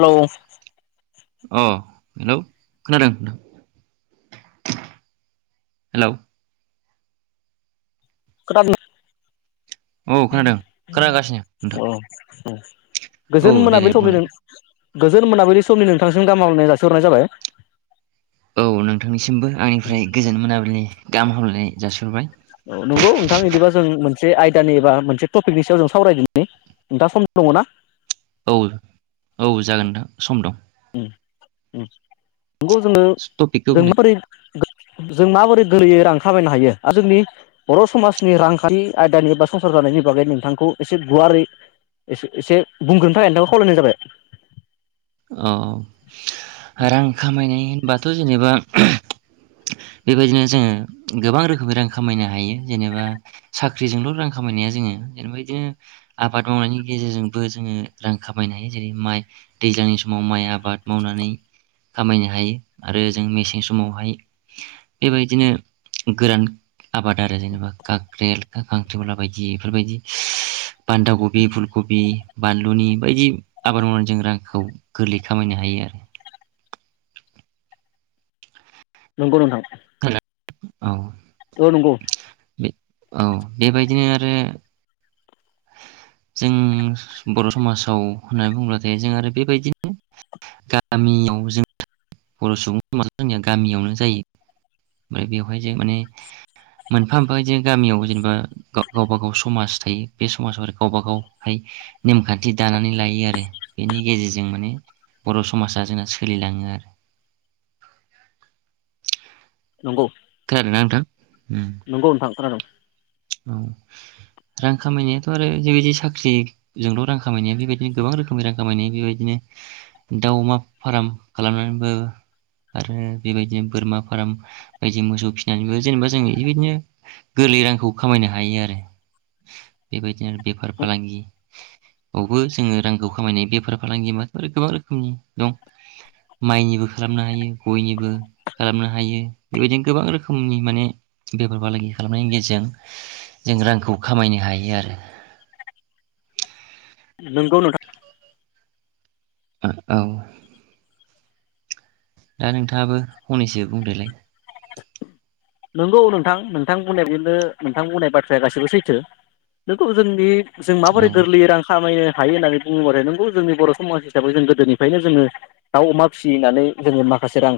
हेल' अ हेलौ खोनादों? हेलौ खोनादों औ खोनादों खोनागासिनो नोंथां। औ औ गोजोन औ देलाय मोनाबिलियावनो बुंलाय सफैदों गोजोन मोनाबिलि समनि नोंथांसिम गाहाम हामलायनाय जासिहरनाय जाबाय। औ नोंथांनिसिमबो आंनिफ्राय गोजोन मोनाबिलिनि गाहाम हामलाय ओ जासिहरबाय। औ नंगौ नोंथां बिदिबा जों मोनसे आयदानि एबा मोनसे टपिकनि सायाव जों सावरायदोंनि नोंथाङा सम दङ ना? औ औ जागोन दा सम दं। ओम ओम नोंगौ जोङो टपिकखौ जों बुंलाय माबोरै जों माबोरै गोरलैयै रां खामायनो हायो आरो जोंनि बर' समाजनि रांखान्थि आयदानि एबा संसार जानायनि बागै नोंथांखौ एसे गुवारै एसे बुंग्रोनो थाखाय नोंथांखौ खावलायनाय जाबाय। औ रां खामायनाय होनबा दा' जेनेबा बेबायदिनो जोङो गोबां रोखोमनि रां खामायनो हायो जेनेबा साख्रिजोंल' रां खामायनाया जोङो जेनेबा बिदिनो आबाद मावनायनि गेजेरजोंबो जोङो रां खामायनो हायो जेरै माइ दैज्लांनि समाव माइ आबाद मावनानै खामायनो हायो आरो जों मेसें समावहाय बेबायदिनो गोरान आबाद आरो जेनेबा खाख्रलखा खांख्रिमला बायदि बेफोरबायदि बान्दा कबि फुलकबि बानलुनि बायदि आबाद मावनानै जों रांखौ गोरलै खामायनो हायो आरो। नंगौ नोंथां। औ द नोंगौ। औ बेबायदिनो आरो जों बर' समाजाव होननानै बुंब्लाथाय जों आरो बेबायदिनो गामियाव जों बर' सुबुं समाजा जोंनिया गामियावनो जायो ओमफ्राय बेवहाय जों माने मोनफा मोनफादि गामियाव जेनेबा गावबा गाव समाज थायो बे समाजाव गावबा गावहाय नेमखान्थि दानानै लायो आरो बेनि गेजेरजों माने बर' समाजा जोंना सोलिलाङो आरो। नंगौ खोनादों ना नोंथां? नोंगौ नोंथां खोनादों। औ रां खामायनायाथ' आरो जेबायदि साख्रिजोंल' रां खामायनाया बेबायदिनो गोबां रोखोमनि रां खामायनाय बेबायदिनो दा अमा फार्म खालामनानैबो आरो बेबायदिनो बोरमा फार्म बायदि मोसौ फिसिनानैबो जेनेबा जों बेबायदिनो गोरलै रांखौ खामायनो हायो आरो बेबायदिनो बेफार फालांगि बेयावबो जोङो रांखौ खामायनाय बेफार फालांगि माथ गोबां रोखोमनि दं माइनिबो खालामनो हायो गयनिबो खालामनो हायो बेबायदिनो गोबां रोखोमनि माने बेफार फालांगि खालामनायनि गेजेरजों जों रांखौ खामायनो हायो आरो नोंगौ नोंथां। औ । दा नोंथाङाबो हनैसो बुंदोलाय नंगौ नोंथां नोंथां बुंनाय बिदिनो नोंथां बुंनाय बाथ्राया गाससिबो सैथो नोंगौ जोंनि जों औ माबोरै गोरलै रां खामायनो हायो होननानै बुंङोबा नोंगौ जोंनि बर' समाज हिसाबै जों गोदोनिफ्रायनो जोङो दाउ, अमा फिसिनानै जोङो माखासे रां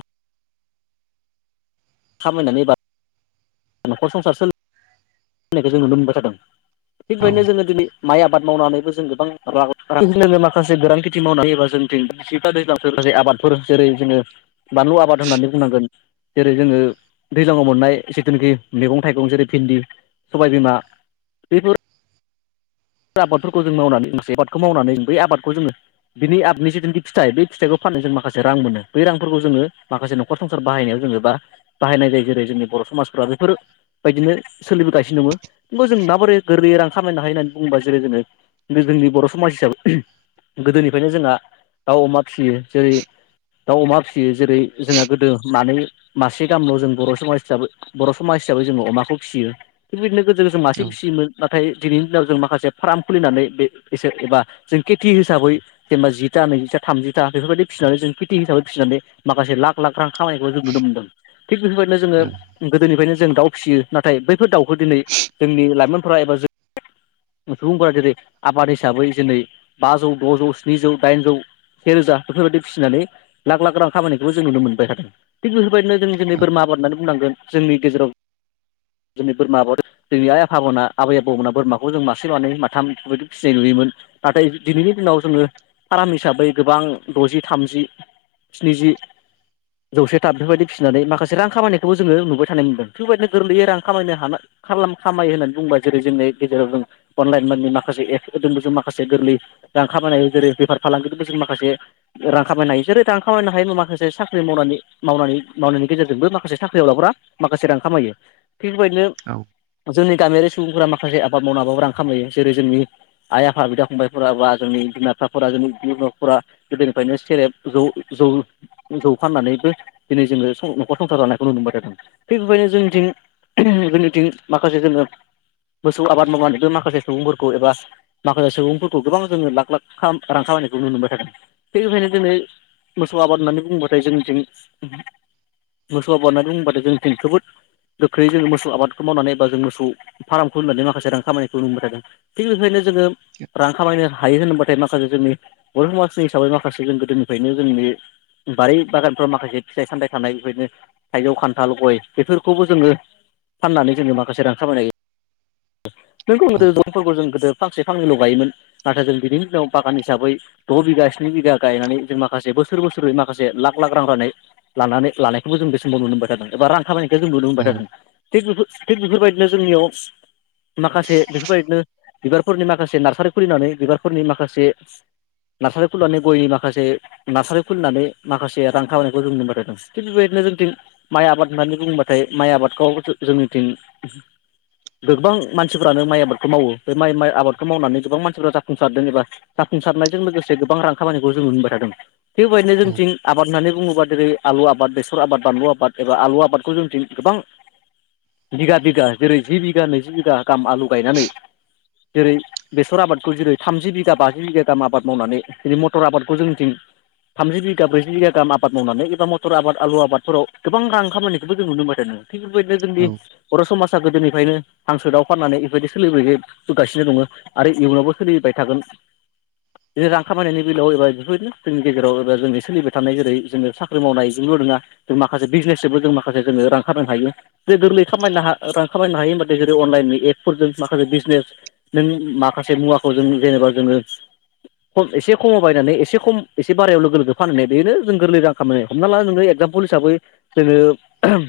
खामायनानै बा न'खर संसार सो होननायखौ जों नुनो मोनबाय थादों । थिग औ बेनो जोङो दिनै माइ आबाद मावनानैबो जों गोबां जोङो माखासे गोरां खेथि मावनानैायोबा जोंफ्रा दैज्लांफोर ज आबादफोर जेरै जोङो बानलु आबाद होननानै बुंनांगोन जेरै जोङो दैजाङाव मोननाय जितुनेखि मैगं थाइगं जेरै भिन्दि सबाय बिमा बेफोर आबादफोरखौ जों मावनानै माखासे आबादखौ मावनानै बै आबादखौ जोङो बिनि आबादनि जिथुनाखि फिथाइ बे फिथाइखौ फाननानै जों माखासे रां मोनो बै रांफोरखौ जोङो माखासे न'खर संसार बाहायनायाव जोङो बा बाहायनाय जायो जेरै जोंनि बर' समाजफ्रा बेफोरबायायदिनो सोलिबोगासिनो दङ' खिन्थु जों माबोरै गोरलै रां खामायनो हायो होननानै बुंङोबा जेरै जोङो जोंनि बर' समाज हिसाबै गोदोनिफ्रायनो जोंहा दाउ, अमा फिसियो जेरै दाउ, अमा फिसियो जेरै जोंहा गोदो मानै मासे गामल' जों बर' समाज हिसाबै बर' समाज हिसाबै जोङो अमाखौ फिसियो थिग बिदिनो गो जों मासे औ फिसियोमोन नाथाय दिनै दिनाव जों मा माखासे फार्म खुलिनानै बे एसे एबा जों खेथि हिसाबै जेनेबा जिथा नैजिथा थामजिथा बेफोरबायदि फिसिनानै जों खेथि हिसाबै फिसिनानै माखासे लाख लाख रां खामायनायखौ जों नुनो मोनदों । थिग बेफोरबायदिनो जोङो औ गोदोनिफ्रायनो जों दाउ फिसियो नाथाय बैफोर दाउखौ दिनै जोंनि लाइमोनफोरा एबा जों सुबुंफोरा जेरै आबाद हिसाबै दिनै बाजौ द'जौ स्निजौ दाइनजौ सेेरोजा बेफोरबायदि फिसिनानै लाख लाख रां खामानिखौबो जों नुनो मोनबाय थादों । थिग बेफोरबायदिनो जों दिनै बोरमा होननानै बुंनांगोन जोंनि गेजेराव जोंनि बोरमा आबाद जोंनि आइ आफामोना आबै आबौमोना बोरमाखौ जों मासे मानै माथाम बेफोरबायदि फिसिनाय नुयोमोन नाथाय दिनैनि दिनाव जोङो फाराम हिसाबै गोबां द'जि थामजि स्निजि जौसे थाम बेफोरबायदि फिसिनानै माखासे रां खामायनायखौबो जोङो नुबाय थानाय मोनदों बेफोरबायदिनो गोरलैयै रां खामायनो खामायो होननानै बुङोब्ला जेरै जोंनि गेजेराव जों अनलाइन म माखासे एप होदोंबो जों माखासे गोरलै रां खामायनो हायो जेरै बेफार फालांगिजोंबो जों माखासे रां खामायनो हायो जेरै रां खामायनो हायो माखासे साख्रि मावनानै मावनानै मावनायनि गेजेरजोंबो माखासे साख्रियाव लाग्रा माखासे रां खामायो । थिग औ बेबायदिनो जोंनि गामियारि सुबुंफोरा माखासे आबाद मावनानैबाबो रां खामायो जेरै जोंनि आइ आफा बिदा फंबायफोरा बा जोंनि बिमा बिफाफोरा जोंनि बिनाफोरा गोदोनिफ्रायनो सेरेब जौ जौ जौ फाननानैबो दिनै जोङो न'खर संसार जानायखौ नुनो मोनबाय थादों थिग बेबायनो जोंनिथिं जोंनिथिं माखासे जोङो मोसौ आबाद मावनानैबो माखासे सुबुंफोरखौ एबा माखासे सुबुंफोरखौ गोबां जोङो लाख लाख रां खामायनायखौ नुनो मोनबाय थादों थिग बेखायनो जोङो मोसौ आबाद होननानै बुंङोबाथाय जोंनिथिं मोसौ आबाद होननानै बुंङोबाथाय जोंनिथिं जोबोद गोख्रै जोङो मोसौ आबादखौ मावनानै एबा जों मोसौ फाराम खुलिनानै माखासे रां खामायनायखौ नुनोमोनबाय थादों थिग बिदिनो जोङो रां खामायनो हायो होनोबाथाय म माखासे जोंनि बर' समाजनि हिसाबै माखासे जों गोदोनिफ्रायनो जोंनि बारि बागानफ्राव माखासे फिथाइ सामथाइ थानाय बेफोरनो थाइजौ खान्थाल गय बेफोरखौबो जोङो फाननानै जोङो माखासे रां खामायनाय [unintelligible] फांसे फांनैल' गायोमोन नाथाय जों बिनि दिनाव बागान हिसाबै द' बिगा स्नि बिगा गायनानै जों माखासे बोसोर बोसोरै माखासे लाख लाख रां रायनाय लानानै लानायखौबो जों बे समोमाव नुनो मोनबाय थादों एबा रां खाबाय औ [unintelligible] थिग बेफोरबायदिनो जोंनियाव माखासे बेफोरबायदिनो बिबारफोरनि माखासे नार्सारि खुलिनानै बिबारफोरनि माखासे नार्सारि खुलिनानै गयनि माखासे नार्सारि खुलिनानै माखासे रां खामायनायखौ जों नबाय थादों थिग बेबायदिनो जोंथिं माइ आबाद होननानै बुङबाथाय माइ आबादखौ जोंनिथिं गोबां मानसिफ्रानो माइ आबादखौ मावो बे माइ आबादखौ मावनानै गोबां मानसिफ्रा जाफुंसारदों एबा जाफुंसारनायजों लोगोसे गोबां रां खामानिखौ जों नुबोबाय थादों। थिग बेबायदिनो जोंथिं आबाद होननानै बुङोबा जेरै आलु आबाद बेसर आबाद बानलु आबाद एबा आलु आबादखौ जों दिन गोबां बिगा बिगा जेरै जि बिगा नैजि बिगा गाहाम आलु गायनानै जेरै बेसर आबादखौ जेरै थामजि बिघा बाजि बिघा गाहाम आबाद मावनानै जेरै मटर आबादखौ जोंथिं थामजि बिघा ब्रैजि बिघा गाहाम आबाद मावनानै एबा मटर आबाद आलु आबादफोराव गोबां गाहां खामानिनायखौबो जों नुनो मोन थ नोङो थिग बेबायदिनो जोंनि बर' समाजा गो दि ओंखायनो हांसो दाव फाननानै बेफोरबायदि सोलिबोगासिनो दङ आरो इयुनावबो सोलिबाय थागोन जेरै रां खामायनायनि बेलायाव एबा बेफोरबायदिनो जोंनि गेजेराव एबा जोंनि सोलिबाय थानाय जेरै जोंङो साख्रि मावनाय जल' नङा जों माखासे बिजनेसजोंबो जों मासे जङो रां खनो हायो जेरै गोरलै खामायनो रां खामायनो हायो होमबाथाय जेरै अनलाइन एपफोरजों माखासे बिजनेस नों माखासे मुवाखौ जों जेनेबा जोङो ख एसे खमाव बायनानै एसे खम एसे बारायाव लोगो लोगो फानहनाय बेनो जों गोरलै रां खामनाय हमना ला नोङो एगजामपोल हिसाबै जोङो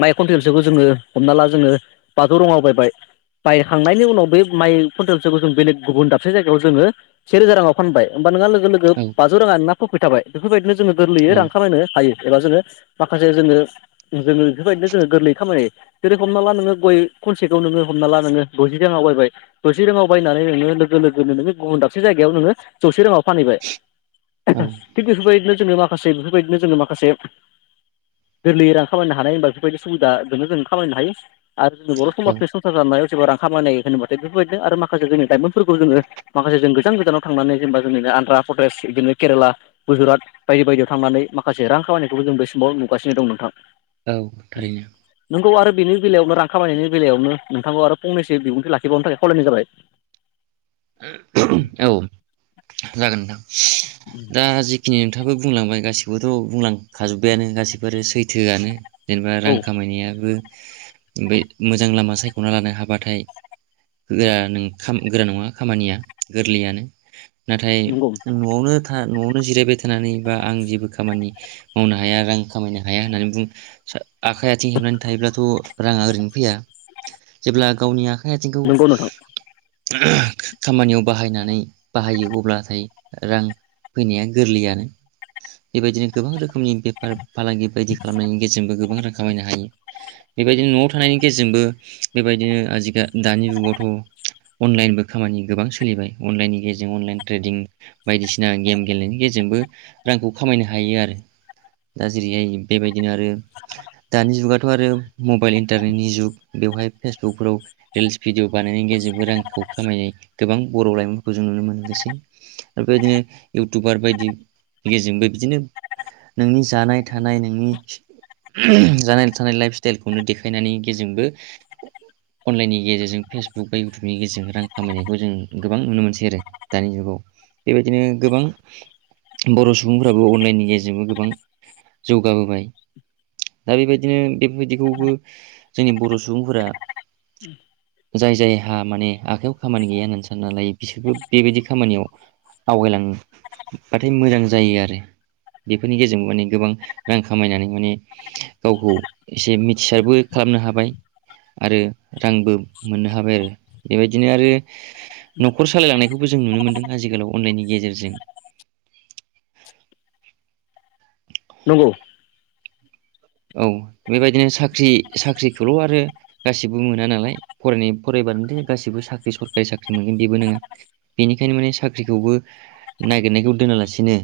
माइ खन्टेलसोखौ जोङो हमना ला जोङो बाथौ रङा बायबाय बायखांनायनि उनाव बे माइ कुइन्टेलसोखौ जों बे गुबुन दाबसे जायगायाव जोङो से रोजा राङाव फानबाय होमबा नङा लोगो लोगो लोगो बाजौ राङा ना फ्रफिथ थाबाय बेफोरबायदि नो जोङो गोरलैयै रां खामायनो हायो । एबा जोङो माखासे जोङो जोङो बेफोरबायदिनो जोङो गोरलैयै खामानि जेरो हमना ला नोङो गय खनसे खौ नोङो हमना ला नोङो द'जि राङाव बायबाय द'जि राङाव बायनानै नोङो लोगो लोगोनो नोङो गुबुन दाबसे जायगायाव नोङो जौसे राङाव फानहैबाय। औ औ थिग बेफोरबायदिनो जोङो मा खासे बेफोरबायदिनो जोङो माखासे गोरलै रां खामायनो हानाय होनबा बेफोरबायदि सुबिदाजोंनो जों खामायनो हायो। आरो जोंनि औ बर' समाज [unintelligible] रां खामायनाय होनबाथाय बेफोरबायदिनो आरो माखासे जोंनि लाइमोनफोरखौ जोङो माखासे जों गोजान गोजानाव थांनानै जेनेबा जोंनिनो आन्ध्रा प्रदेश बिदिनो केरेला गुजरात बायदि बायदियाव थांनानै माखासे रां खामायनायखौबो जों बे समाव नुगासिनो दं नोंथां औ थारैनो नोंगौ आरो बेनि बेलायावनो रां खामायनायनि बेलायावनो नोंथांखौ आरो फंनैसो बिबुंथि लाखिबावनो थाखाय खावलायनाय जाबाय। औ जागोन नोंथां। दा जिखिनि खोथाबो बुंलांबाय गासिबोथ' बुंलांखाजोब्बायानो गासिबो आरो सैथोआनो जेनेबा औ रां खामायनायाबो ओमफ्राय मोजां लामा सायख'ना लानो हाबाथाय गोरा नों गोरा नङा खामानिया गोरलैयानो नाथाय नंगौ न'आवनो न'आवनो जिरायबाय थानानै बा आं जेबो खामानि मावनो हाया रां खामायनो हाया होननानै बुं आखाइ आथिं हेबनानै थायोब्लाथ' राङा ओरैनो फैया। जेब्ला गावनि आख खाय आथिंखौ नंगौ नोंथां [inaudible] खामानियाव बाहायनानै बाहायो अब्लाथाय रां फैनाया गोरलैयानो बेबायदिनो गोबां रोखोमनि बेफार फालांगि बायदि खालामनायनि गेजेरजोंबो गोबां रां खामायनो हायो बेबायदिनो न'आव थानायनि गेजेरजोंबो बेबायदिनो आजिखा दानि जुगावथ' अनलाइनबो खामानि गोबां सोलिबाय अनलाइननि गेजेरजों अनलाइन ट्रेडिं बायदिसिना गेम गेलेनायनि गेजेरजोंबो रांखौ खामायनो हायो आरो दा जेरैहाय बेबायदिनो आरो दानि जुगाथ' आरो मबाइल इन्टारनेटनि जुग बेवहाय फेसबुकफोराव रिल्स भिडिअ बानायनायनि गेजेरजोंबो रांखौ खामायनाय गोबां बर' लाइमोनफोरखौ जों नुनो मोननोसै आरो बेबायदिनो इउटुबार बायदि गेजेरजोंबो बिदिनो नोंनि जानाय थानाय नोंनि जानाय थानाय लाइफ स्टाइलखौनो देखायनायनि गेजजोंबो अनलाइननि गेजेरजों फेसबुक बा इउटुबनि गेजेरजों रां खामायनायखौ जों गोबां नुनो मोनसै आरो दानि जुगाव बेबायदिनो गोबां बर' सुबुंफोराबो अनलाइननि गेजेरजोंबो गोबां जौगाबोबाय दा बेबायदिनो बेफोरबायदिखौबो जोंनि बर' सुबुंफोरा जाय जाय हा माने आखायाव खामानि गैया होननानै सानना लायो बिसोरबो बेबायदि खामानियाव आवगायलांबाथाय मोजां जायो आरो बेफोरनि गेजेरजोंबो माने गोबां रां खामायनानै माने गावखौ एसे मिथिसारबो खालामनो हाबाय आरो रांबो मोननो हाबाय आरो बेबायदिनो आरो न'खर सालायलांनायखौबो जों नुनो मोनदों आजिखालाव अनलाइननि गेजेरजों नंगौ औ बेबायदिनो साख्रि साख्रिखौल' आरो गासैबो मोना नालाय फरायनाय फरायबानोथो गासिबो साख्रि सरखारि साख्रि मोनगोन बेबो नोङा बेनिखायनो माने साख्रिखौबो नागिरनायखौ दोनालासिनो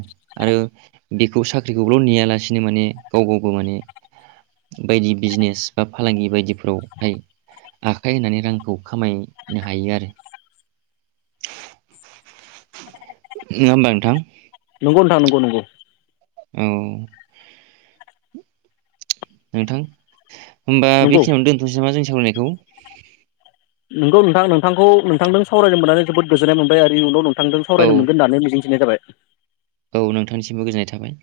आरो बेखौ साख्रिखौल' नेयालासिनो माने गाव गावबो माने बायदि बिजनेस बा फालांगि बायदिफोरावहाय आखाइ होनानै रांखौ खामायनो हायो आरो। नङा होमबा नोंथां नोंगौ नथां नोंगौ नोंगौ औ नोंथां होमबा नंगौ बेखिनियाव दोनथ'सै ना जों सा सावरानायखौ नोंगौ नोंथां नोंथांखौ नोंथांजों सावरायनो मोननानै जोबोद गोजोननाय मोनबाय आरो इउनाव नों नोंथांजों सावरायनो मोनगोन औ होननानै मिजिंथिनाय जाबाय औ नोंथांनिसिमबो गोजोननाय थाबाय